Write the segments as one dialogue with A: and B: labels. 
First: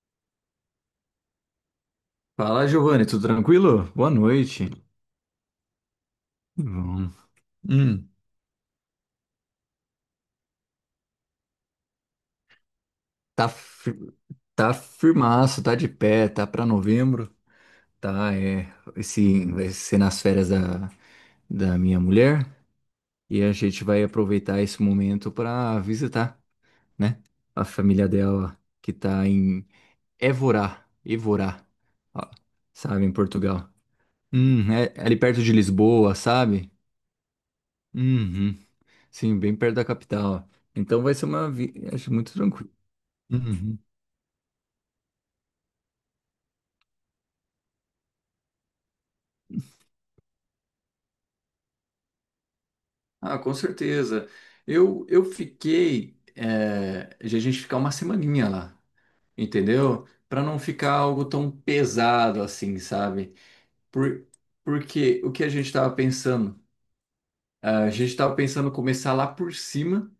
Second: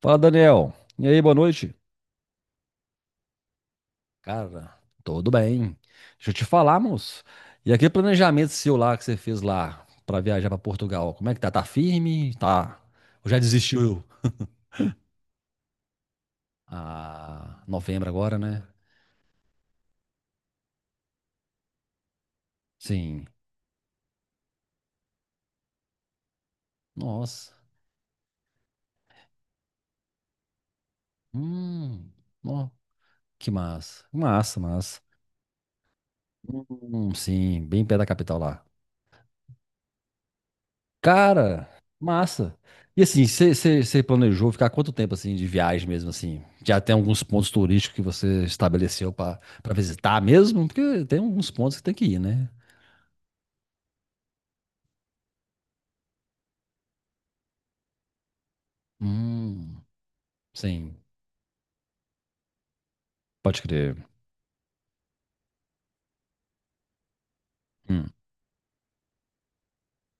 A: Fala, Daniel. E aí, boa noite?
B: Fala, Giovanni, tudo tranquilo? Boa noite.
A: Cara, tudo bem. Deixa eu te falar,
B: Bom.
A: moço. E aquele
B: Hum,
A: planejamento seu lá que você fez lá pra viajar pra Portugal, como é que tá? Tá firme? Tá. Ou já
B: tá,
A: desistiu?
B: fir- tá firmaço, tá de pé, tá pra novembro,
A: Ah, novembro
B: tá?
A: agora, né?
B: É, esse vai ser nas férias da minha mulher
A: Sim.
B: e a gente vai aproveitar esse momento pra visitar, né?
A: Nossa.
B: A família dela que tá em Évora, Évora,
A: Hum.
B: ó,
A: Ó,
B: sabe, em
A: que
B: Portugal.
A: massa. Massa,
B: É
A: massa.
B: é ali perto de Lisboa, sabe?
A: Sim, bem perto da capital
B: Uhum.
A: lá.
B: Sim, bem perto da capital. Então vai ser uma
A: Cara,
B: viagem muito
A: massa.
B: tranquila.
A: E assim,
B: Uhum.
A: você planejou ficar quanto tempo assim de viagem mesmo assim? Já tem alguns pontos turísticos que você estabeleceu para visitar mesmo? Porque tem alguns pontos que tem que ir, né?
B: Ah, com certeza. Eu fiquei de a gente ficar uma semaninha lá,
A: Hum,
B: entendeu? Para não ficar
A: sim,
B: algo tão pesado assim, sabe?
A: pode crer.
B: Por, porque o que a gente estava pensando? Ah, a gente
A: Hum,
B: estava pensando começar lá por cima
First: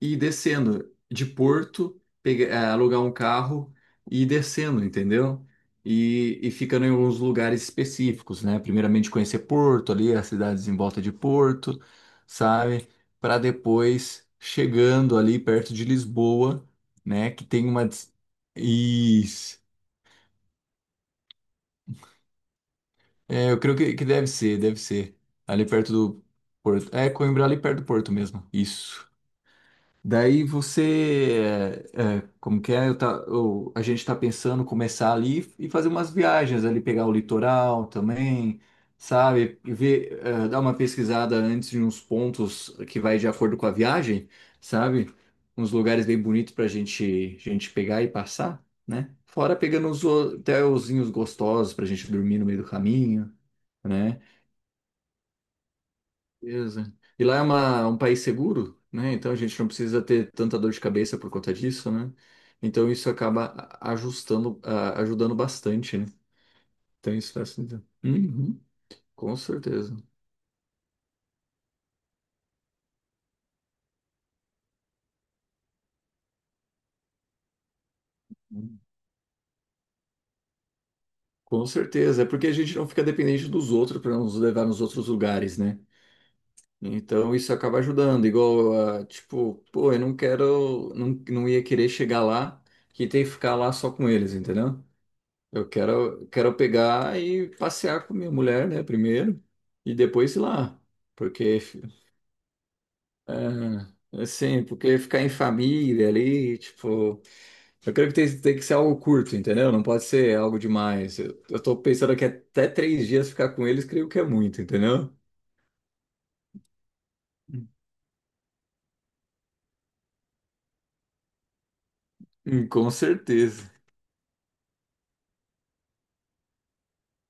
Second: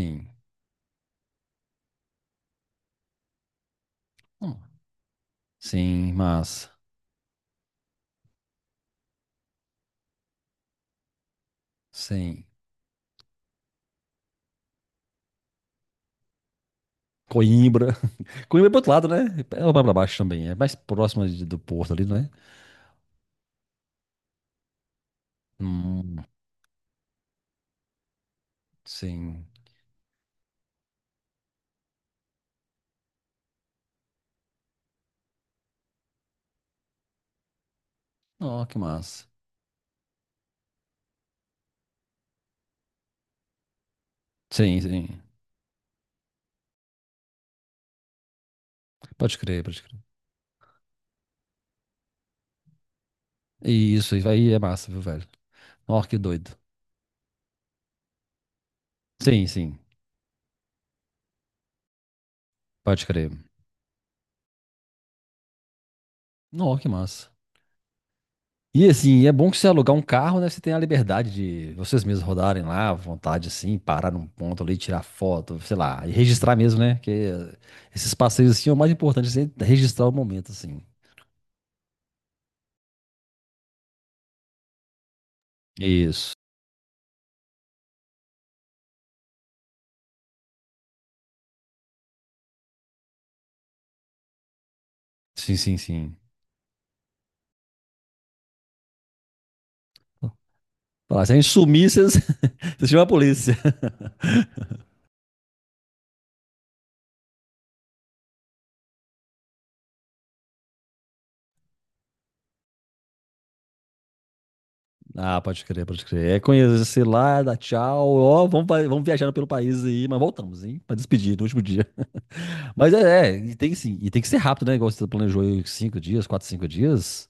B: e descendo de Porto, alugar um carro e ir
A: Hum,
B: descendo, entendeu?
A: sim,
B: E
A: massa.
B: ficando em alguns lugares específicos, né? Primeiramente conhecer Porto, ali as cidades em volta de Porto,
A: Sim.
B: sabe? Para depois chegando ali perto de Lisboa, né? Que tem uma.
A: Coimbra. Coimbra é pro outro lado, né?
B: Isso.
A: É lá pra baixo também. É mais próximo do porto ali, não é?
B: É, eu creio que deve ser, deve ser. Ali perto
A: Hum,
B: do Porto. É, Coimbra, ali perto do Porto mesmo. Isso.
A: sim.
B: Daí você, como que é? A gente está pensando começar ali e fazer umas viagens ali, pegar o litoral também,
A: Ó, que massa.
B: sabe? E dar uma pesquisada antes de uns pontos que vai de acordo com a viagem,
A: Sim,
B: sabe?
A: sim.
B: Uns lugares bem bonitos para a gente pegar e passar, né?
A: Pode
B: Fora
A: crer, pode
B: pegando
A: crer.
B: uns hotelzinhos gostosos para a gente dormir no meio do caminho,
A: E isso aí
B: né?
A: é massa, viu, velho? Nossa, que doido.
B: Beleza. E lá é um país seguro, né? Então a
A: Sim,
B: gente não
A: sim.
B: precisa ter tanta dor de cabeça por conta disso, né? Então
A: Pode
B: isso acaba
A: crer.
B: ajustando, ajudando bastante, né?
A: Não, que
B: Então
A: massa.
B: isso faz sentido. Uhum,
A: E assim, é
B: com
A: bom que você alugar
B: certeza.
A: um carro, né? Você tem a liberdade de vocês mesmos rodarem lá, à vontade, assim, parar num ponto ali, tirar foto, sei lá, e registrar mesmo, né? Que esses passeios, assim, é o mais importante, você registrar o momento, assim.
B: Com certeza. É porque a gente não fica dependente dos outros para nos levar nos outros lugares, né?
A: Isso.
B: Então isso acaba ajudando. Igual, ah, tipo, pô, eu não quero, não, não ia querer chegar lá que ter que ficar lá só com eles, entendeu?
A: Sim,
B: Eu
A: sim, sim.
B: quero, quero pegar e passear com minha mulher, né, primeiro, e depois ir lá,
A: Falar, se a gente
B: porque,
A: sumir, vocês, vocês chamam a polícia.
B: é, é assim, porque ficar em família ali, tipo, eu creio que tem que ser algo curto, entendeu? Não pode ser algo demais. Eu tô pensando que até 3 dias ficar com eles, creio que é muito, entendeu?
A: Ah, pode crer, pode crer. É conhecer lá, dá tchau, ó, vamos, vamos viajando pelo país aí, mas voltamos, hein? Pra despedir no último dia.
B: Com
A: Mas é, e
B: certeza.
A: tem, sim, e tem que ser rápido, né? Igual você planejou aí cinco dias, quatro, cinco dias.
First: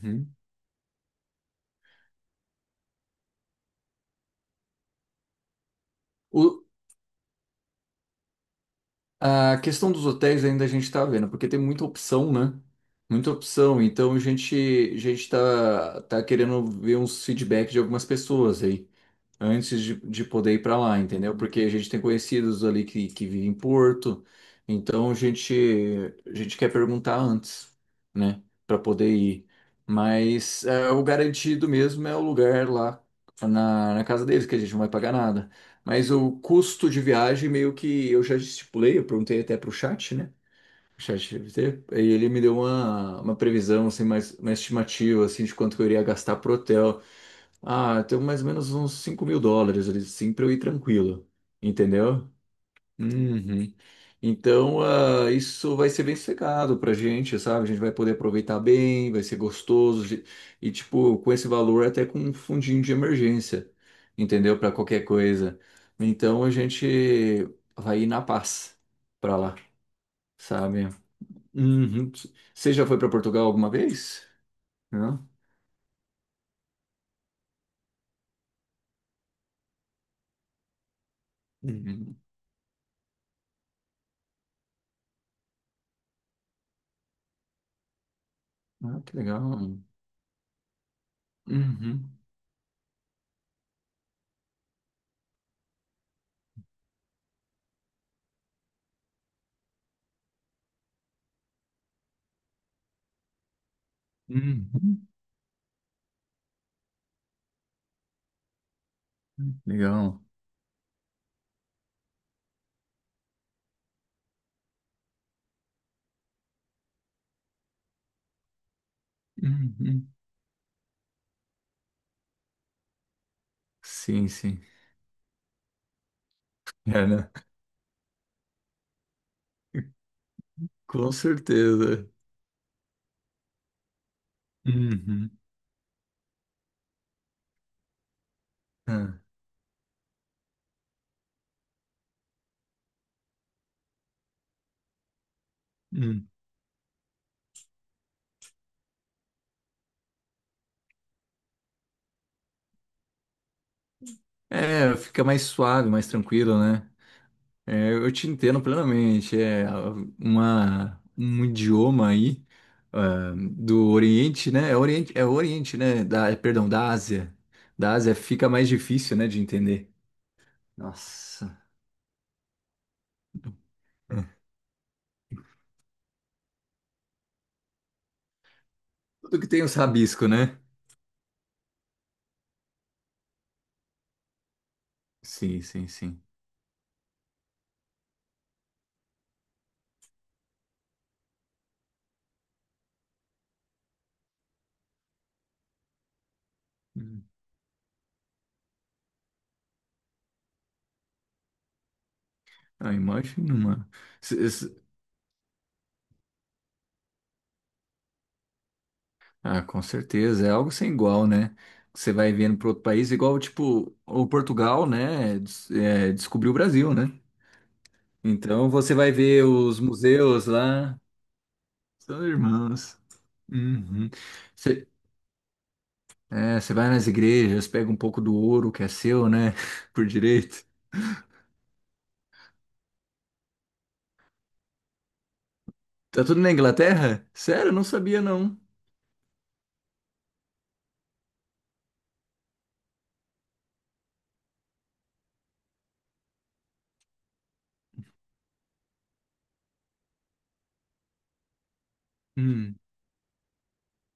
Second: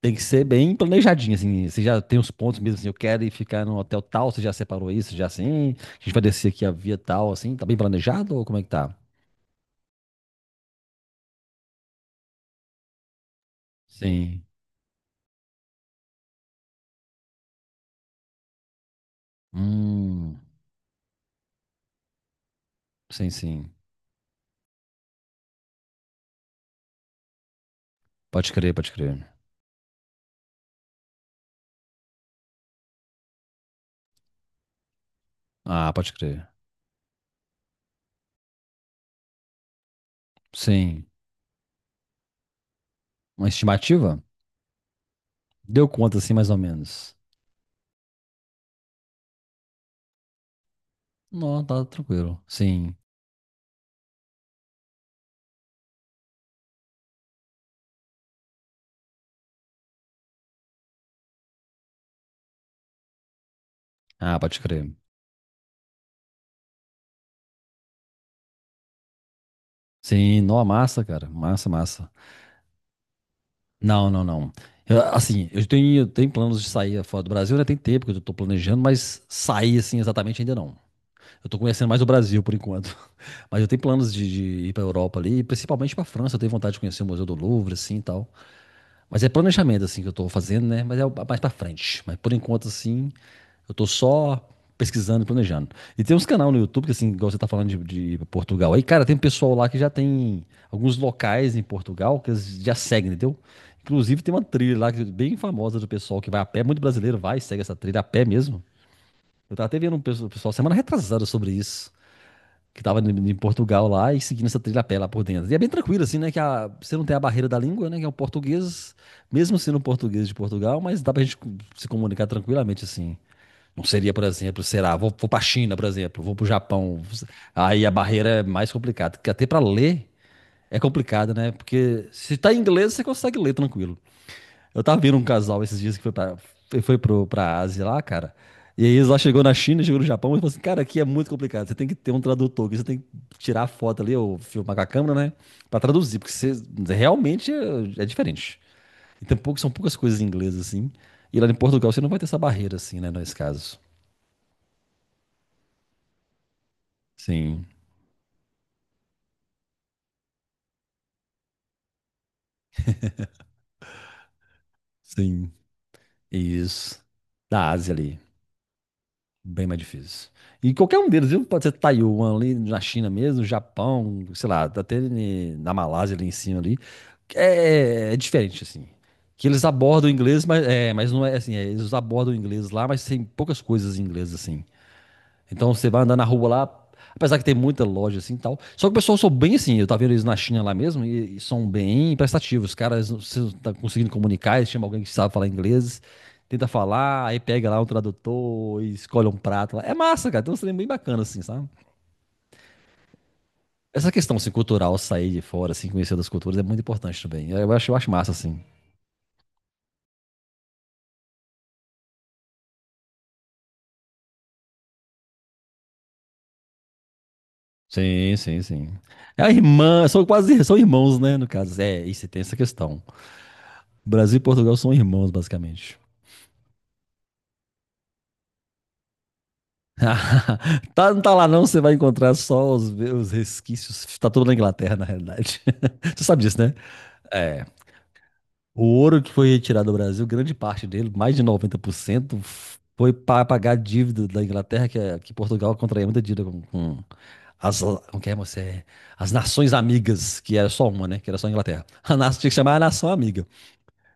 A: Tem que ser bem planejadinho, assim. Você já tem os pontos mesmo, assim, eu quero ir ficar no hotel tal, você já separou isso, já assim. A gente vai descer aqui
B: O-
A: a via tal, assim. Tá bem planejado ou como é que tá?
B: A questão dos hotéis ainda a gente está vendo, porque tem muita opção, né? Muita opção. Então a
A: Sim.
B: gente, a gente tá querendo ver uns feedback de algumas pessoas aí antes de
A: Hum,
B: poder ir para lá, entendeu? Porque a gente tem conhecidos ali que
A: sim,
B: vivem em
A: sim.
B: Porto, então a gente quer perguntar antes, né,
A: Pode crer,
B: para
A: pode
B: poder
A: crer.
B: ir. Mas é, o garantido mesmo é o lugar lá na casa deles, que a gente não vai pagar nada.
A: Ah,
B: Mas
A: pode
B: o
A: crer.
B: custo de viagem, meio que eu já estipulei, eu perguntei até para o chat, né? O
A: Sim.
B: chat GPT, e ele me deu uma
A: Uma
B: previsão, assim,
A: estimativa?
B: mais, uma estimativa, assim, de quanto que eu
A: Deu
B: iria
A: conta, assim,
B: gastar
A: mais
B: pro
A: ou
B: hotel.
A: menos.
B: Ah, tem mais ou menos uns US$ 5.000 ali, sim, pra eu ir tranquilo,
A: Não, tá
B: entendeu?
A: tranquilo. Sim.
B: Uhum. Então, ah, isso vai ser bem sossegado pra gente, sabe? A gente vai poder aproveitar bem, vai ser gostoso. E, tipo, com esse valor, até com um fundinho de emergência,
A: Ah,
B: entendeu?
A: pode
B: Pra
A: crer.
B: qualquer coisa. Então, a gente vai ir na paz pra lá,
A: Sim, não,
B: sabe?
A: massa, cara. Massa, massa.
B: Uhum. Você já foi pra Portugal alguma
A: Não, não,
B: vez?
A: não. Eu,
B: Não?
A: assim, eu tenho planos de sair fora do Brasil, né? Tem tempo que eu tô planejando, mas sair assim exatamente ainda não. Eu tô conhecendo mais o
B: Uhum.
A: Brasil por enquanto. Mas eu tenho planos de ir pra Europa ali, principalmente pra França. Eu tenho vontade de conhecer o Museu do Louvre, assim e tal.
B: Ah, que
A: Mas é
B: legal.
A: planejamento, assim, que eu tô fazendo, né? Mas é mais pra frente.
B: Uhum.
A: Mas por enquanto, assim, eu tô só pesquisando e planejando. E tem uns canal no YouTube, que assim, igual você tá falando de Portugal. Aí, cara, tem um pessoal lá que já tem alguns locais em Portugal que eles já seguem, entendeu? Inclusive tem uma trilha lá é
B: Uhum.
A: bem famosa do pessoal que vai a pé, muito brasileiro vai e segue essa trilha a pé mesmo. Eu tava até vendo um
B: Legal.
A: pessoal semana retrasada sobre isso, que tava em Portugal lá e seguindo essa trilha a pé lá por dentro. E é bem tranquilo assim, né, que você não tem a barreira da língua, né, que é o português, mesmo sendo um
B: Uhum.
A: português de Portugal, mas dá pra gente se comunicar tranquilamente assim. Não seria, por
B: Sim, sim.
A: exemplo, será, vou para a China, por exemplo, vou para o Japão.
B: É, né?
A: Aí a barreira é mais complicada, porque até para ler é
B: Com
A: complicado, né? Porque
B: certeza.
A: se tá em inglês, você consegue ler tranquilo. Eu tava vendo um
B: Uhum.
A: casal esses dias que foi pra, foi pro, pra Ásia lá, cara. E aí eles lá
B: Ah.
A: chegou na China, chegou no Japão e falou assim, cara, aqui é muito complicado. Você tem que ter um tradutor, que você tem que tirar a foto ali, ou filmar com a câmera, né? Pra traduzir,
B: Uhum.
A: porque você realmente é diferente. E tem pouco, são poucas coisas em inglês, assim. E lá em Portugal você não vai ter essa barreira, assim, né, nesse caso.
B: É, fica mais suave, mais tranquilo, né?
A: Sim,
B: É, eu te entendo plenamente. É um idioma aí do Oriente, né? É
A: sim.
B: Oriente, né? Da, é, perdão, da
A: Isso.
B: Ásia.
A: Da Ásia
B: Da Ásia
A: ali.
B: fica mais difícil, né, de
A: Bem mais
B: entender.
A: difícil. E qualquer um deles, viu?
B: Nossa.
A: Pode ser Taiwan ali na China mesmo, Japão,
B: É.
A: sei lá, até na Malásia ali em cima ali. É, diferente, assim.
B: Tudo que
A: Que
B: tem
A: eles
B: os
A: abordam o
B: rabisco,
A: inglês,
B: né?
A: mas, é, mas não é assim. É, eles abordam o inglês lá, mas tem poucas coisas em inglês, assim.
B: Sim,
A: Então
B: sim,
A: você vai andar
B: sim.
A: na rua lá, apesar que tem muita loja assim e tal. Só que o pessoal são bem assim, eu tava vendo eles na China lá mesmo, e são bem prestativos. Os caras estão conseguindo comunicar, eles chamam alguém que sabe falar inglês, tenta
B: Uhum.
A: falar, aí pega lá um tradutor e escolhe um prato lá. É massa, cara, tem um trem bem bacana assim, sabe?
B: Ah, imagina, mano.
A: Essa questão assim, cultural, sair de fora, assim, conhecer das culturas é muito importante também. Eu acho massa, assim.
B: Ah, com certeza, é algo sem igual, né? Você vai vendo para outro país, igual, tipo, o Portugal, né? Descobriu o Brasil, né?
A: Sim, sim,
B: Então
A: sim.
B: você vai
A: É
B: ver
A: a
B: os
A: irmã, são
B: museus
A: quase, são
B: lá,
A: irmãos, né, no caso. É, e
B: são
A: você tem essa
B: irmãos.
A: questão.
B: Uhum.
A: Brasil e Portugal
B: Você,
A: são irmãos, basicamente.
B: você vai nas igrejas, pega um pouco do ouro que é seu, né? Por direito.
A: Tá, não tá lá não, você vai encontrar só os resquícios. Tá tudo na Inglaterra, na realidade. Você
B: Tá tudo
A: sabe
B: na
A: disso, né?
B: Inglaterra?
A: É.
B: Sério, eu não sabia, não.
A: O ouro que foi retirado do Brasil, grande parte dele, mais de 90% foi para pagar a dívida da Inglaterra, que, que Portugal contraía muita dívida com as, como que é, moça? É, as nações amigas, que era só uma, né? Que era só a Inglaterra. A nação tinha que
B: Hum.
A: chamar a nação amiga.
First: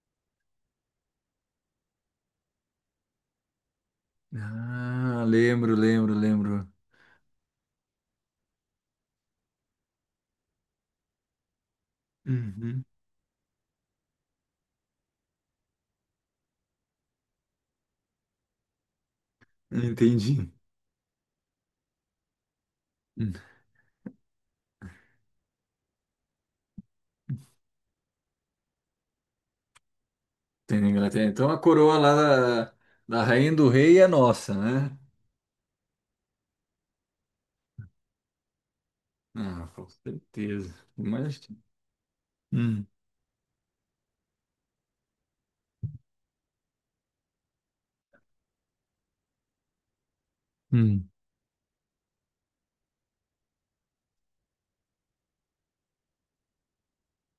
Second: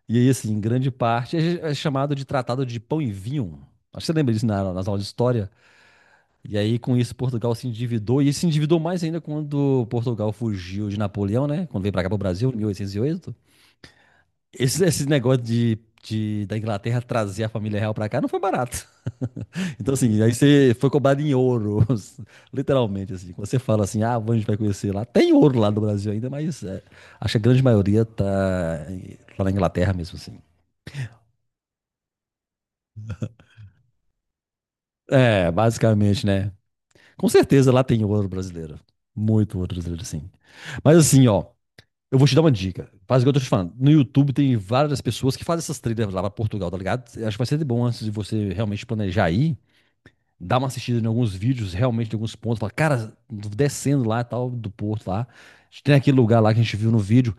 A: E aí, assim, grande parte é chamado de Tratado de Pão e Vinho. Acho que você lembra disso nas aulas de
B: Ah,
A: história.
B: lembro, lembro,
A: E
B: lembro.
A: aí, com isso, Portugal se endividou, e se endividou mais ainda quando Portugal fugiu de Napoleão, né? Quando veio pra cá pro Brasil, em
B: Uhum.
A: 1808. Esse negócio da Inglaterra trazer a família real pra cá não foi barato. Então, assim, aí
B: Entendi.
A: você foi cobrado em ouro, literalmente, assim. Quando você fala assim, ah, a vai conhecer lá. Tem ouro lá no Brasil ainda, mas é, acho que a grande maioria tá na Inglaterra mesmo, assim.
B: Tem na Inglaterra. Então a coroa lá da, da rainha do rei é nossa, né?
A: É, basicamente, né? Com certeza lá tem ouro brasileiro. Muito ouro
B: Ah, com
A: brasileiro, sim.
B: certeza.
A: Mas assim, ó,
B: Imagina.
A: eu vou te dar uma
B: Hum,
A: dica. Faz igual eu tô te falando. No YouTube tem várias pessoas que fazem essas trilhas lá pra Portugal, tá ligado? Eu acho que vai ser bom antes de você realmente planejar ir. Dar uma assistida em
B: hum,
A: alguns vídeos, realmente, em alguns pontos. Fala, cara, descendo lá e tal, do porto lá. Tem aquele lugar lá que a gente viu no vídeo.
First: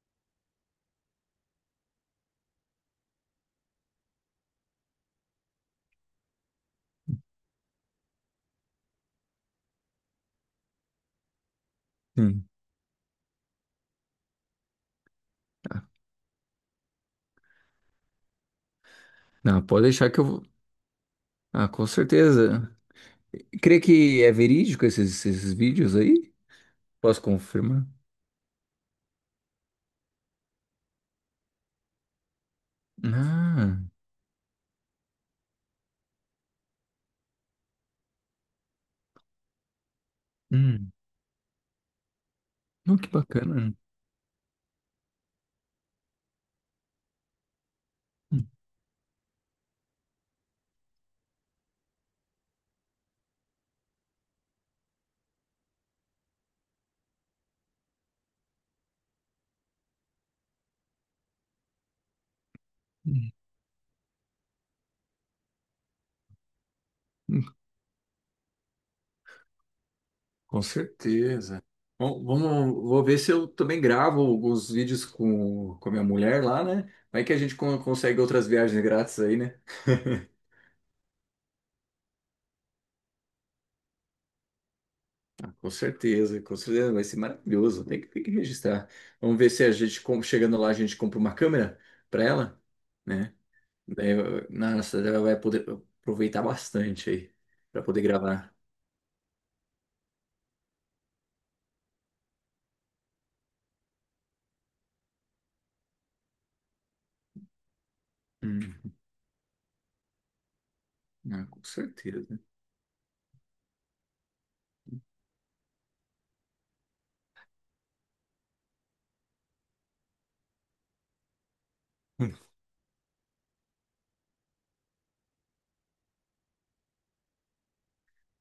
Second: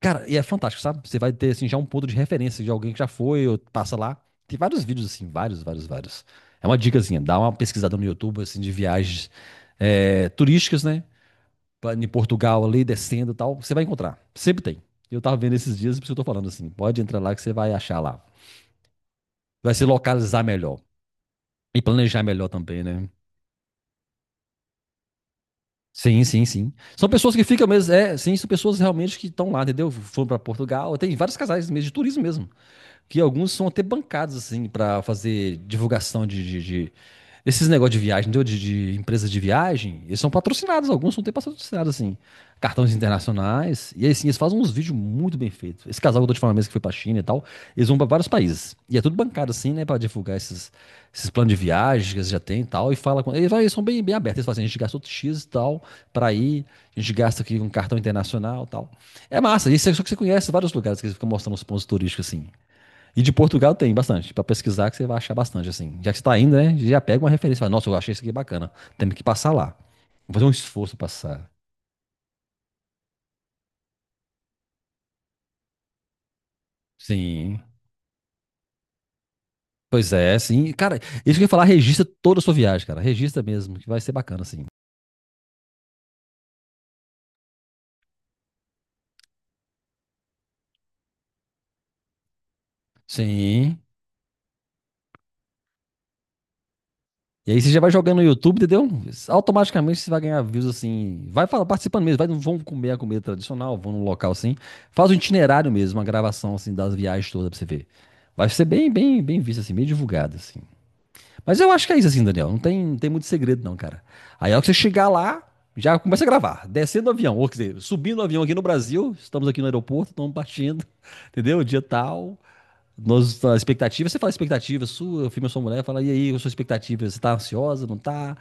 A: Cara, e é fantástico, sabe? Você vai ter, assim, já um ponto de referência de alguém que já foi ou passa lá. Tem vários vídeos, assim, vários, vários, vários. É uma dicazinha. Dá uma pesquisada no YouTube, assim, de viagens é, turísticas, né? Em
B: sim.
A: Portugal ali, descendo e tal, você vai encontrar. Sempre tem. Eu tava vendo esses
B: Ah,
A: dias, por isso que eu tô falando assim. Pode entrar lá que você vai achar lá.
B: não,
A: Vai
B: pode
A: se
B: deixar que eu
A: localizar
B: vou.
A: melhor.
B: Ah,
A: E
B: com
A: planejar melhor
B: certeza.
A: também, né?
B: Crê que é verídico esses vídeos
A: Sim,
B: aí?
A: sim, sim. São
B: Posso
A: pessoas que ficam
B: confirmar?
A: mesmo. É, sim, são pessoas realmente que estão lá, entendeu? Foram pra Portugal. Tem vários casais mesmo, de turismo mesmo. Que alguns são
B: Ah,
A: até bancados, assim, para fazer divulgação. Esses negócios de viagem, entendeu? De empresas de viagem, eles são patrocinados,
B: hum.
A: alguns são até patrocinados, assim. Cartões
B: Não, que bacana.
A: internacionais. E aí, assim, eles fazem uns vídeos muito bem feitos. Esse casal que eu tô te falando mesmo que foi pra China e tal, eles vão pra vários
B: Hum,
A: países. E é tudo bancado, assim, né? Pra divulgar esses planos de viagem que eles já têm e tal. E fala com. Eles são bem, bem abertos. Eles falam assim, a gente gastou X e tal pra ir, a gente gasta aqui um cartão internacional e tal. É massa, isso é só que você conhece vários lugares que eles ficam mostrando os pontos turísticos assim. E de
B: hum,
A: Portugal tem bastante, para pesquisar que você vai achar bastante, assim. Já que você tá indo, né, já pega uma
B: hum.
A: referência, fala, nossa, eu achei isso aqui bacana, temos que passar lá. Vou fazer um
B: Com
A: esforço pra passar.
B: certeza. Bom, vamos, vou ver se eu também gravo alguns vídeos com a minha mulher lá, né? Vai que a gente
A: Sim,
B: consegue outras viagens grátis aí, né?
A: pois é, sim. Cara, isso que eu ia falar, registra toda a sua viagem, cara, registra mesmo, que vai ser bacana, assim.
B: Com certeza, vai ser maravilhoso. Tem que registrar. Vamos ver se a gente, chegando lá, a gente compra uma câmera para ela, né?
A: Sim.
B: Daí, nossa, daí ela vai poder aproveitar bastante aí
A: E aí você já
B: para
A: vai
B: poder
A: jogando no
B: gravar.
A: YouTube, entendeu? Automaticamente você vai ganhar views, assim, vai fala, participando mesmo, vai, vão comer a comida tradicional, vão num local, assim, faz um itinerário mesmo, uma gravação, assim, das viagens todas pra você ver. Vai ser bem,
B: Hum,
A: bem, bem visto, assim, bem divulgado, assim.
B: ah,
A: Mas
B: com
A: eu acho que é isso assim,
B: certeza.
A: Daniel. Não tem muito segredo, não, cara. Aí, a hora que você chegar lá, já começa a gravar. Descendo do avião, ou quer dizer, subindo do avião aqui no Brasil, estamos aqui no aeroporto, estamos partindo, entendeu? Dia tal. Nós, tá, a expectativa, você fala a expectativa sua, eu filho, sua mulher, fala, e aí, a sua expectativa? Você tá ansiosa, não tá?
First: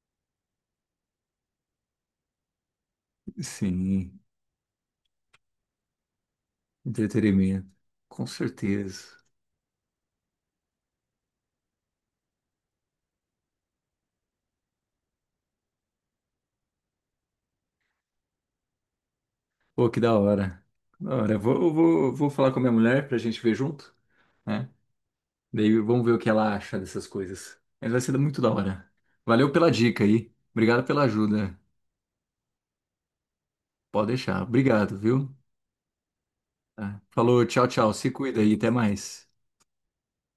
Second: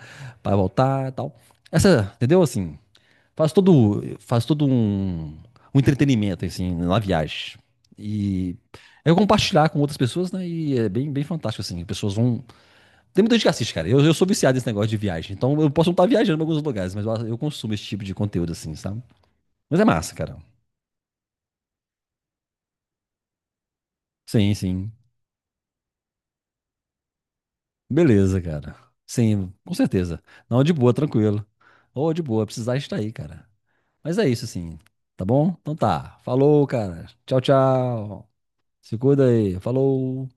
A: Vai voltar e tal. Essa, entendeu? Assim, faz todo,
B: Sim,
A: faz todo um entretenimento, assim, na viagem.
B: entretenimento. Com
A: E é
B: certeza.
A: compartilhar com outras pessoas, né? E é bem, bem fantástico, assim. As pessoas vão, tem muita gente que assiste, cara. Eu sou viciado nesse negócio de viagem. Então eu posso não estar viajando em alguns lugares, mas eu consumo esse tipo de conteúdo, assim, sabe? Mas é
B: Pô, que da
A: massa, cara.
B: hora. Da hora. Eu vou falar com a minha mulher pra gente ver junto,
A: Sim,
B: né?
A: sim.
B: Daí vamos ver o que ela acha dessas coisas. Mas vai ser muito
A: Beleza,
B: da
A: cara.
B: hora. Valeu
A: Sim,
B: pela
A: com
B: dica
A: certeza.
B: aí.
A: Não, de
B: Obrigado
A: boa,
B: pela
A: tranquilo.
B: ajuda.
A: Ô, de boa, precisar estar aí, cara.
B: Pode
A: Mas é
B: deixar.
A: isso, assim.
B: Obrigado,
A: Tá
B: viu?
A: bom? Então tá. Falou,
B: Tá.
A: cara. Tchau,
B: Falou, tchau, tchau. Se
A: tchau.
B: cuida aí, até
A: Se
B: mais.
A: cuida aí. Falou.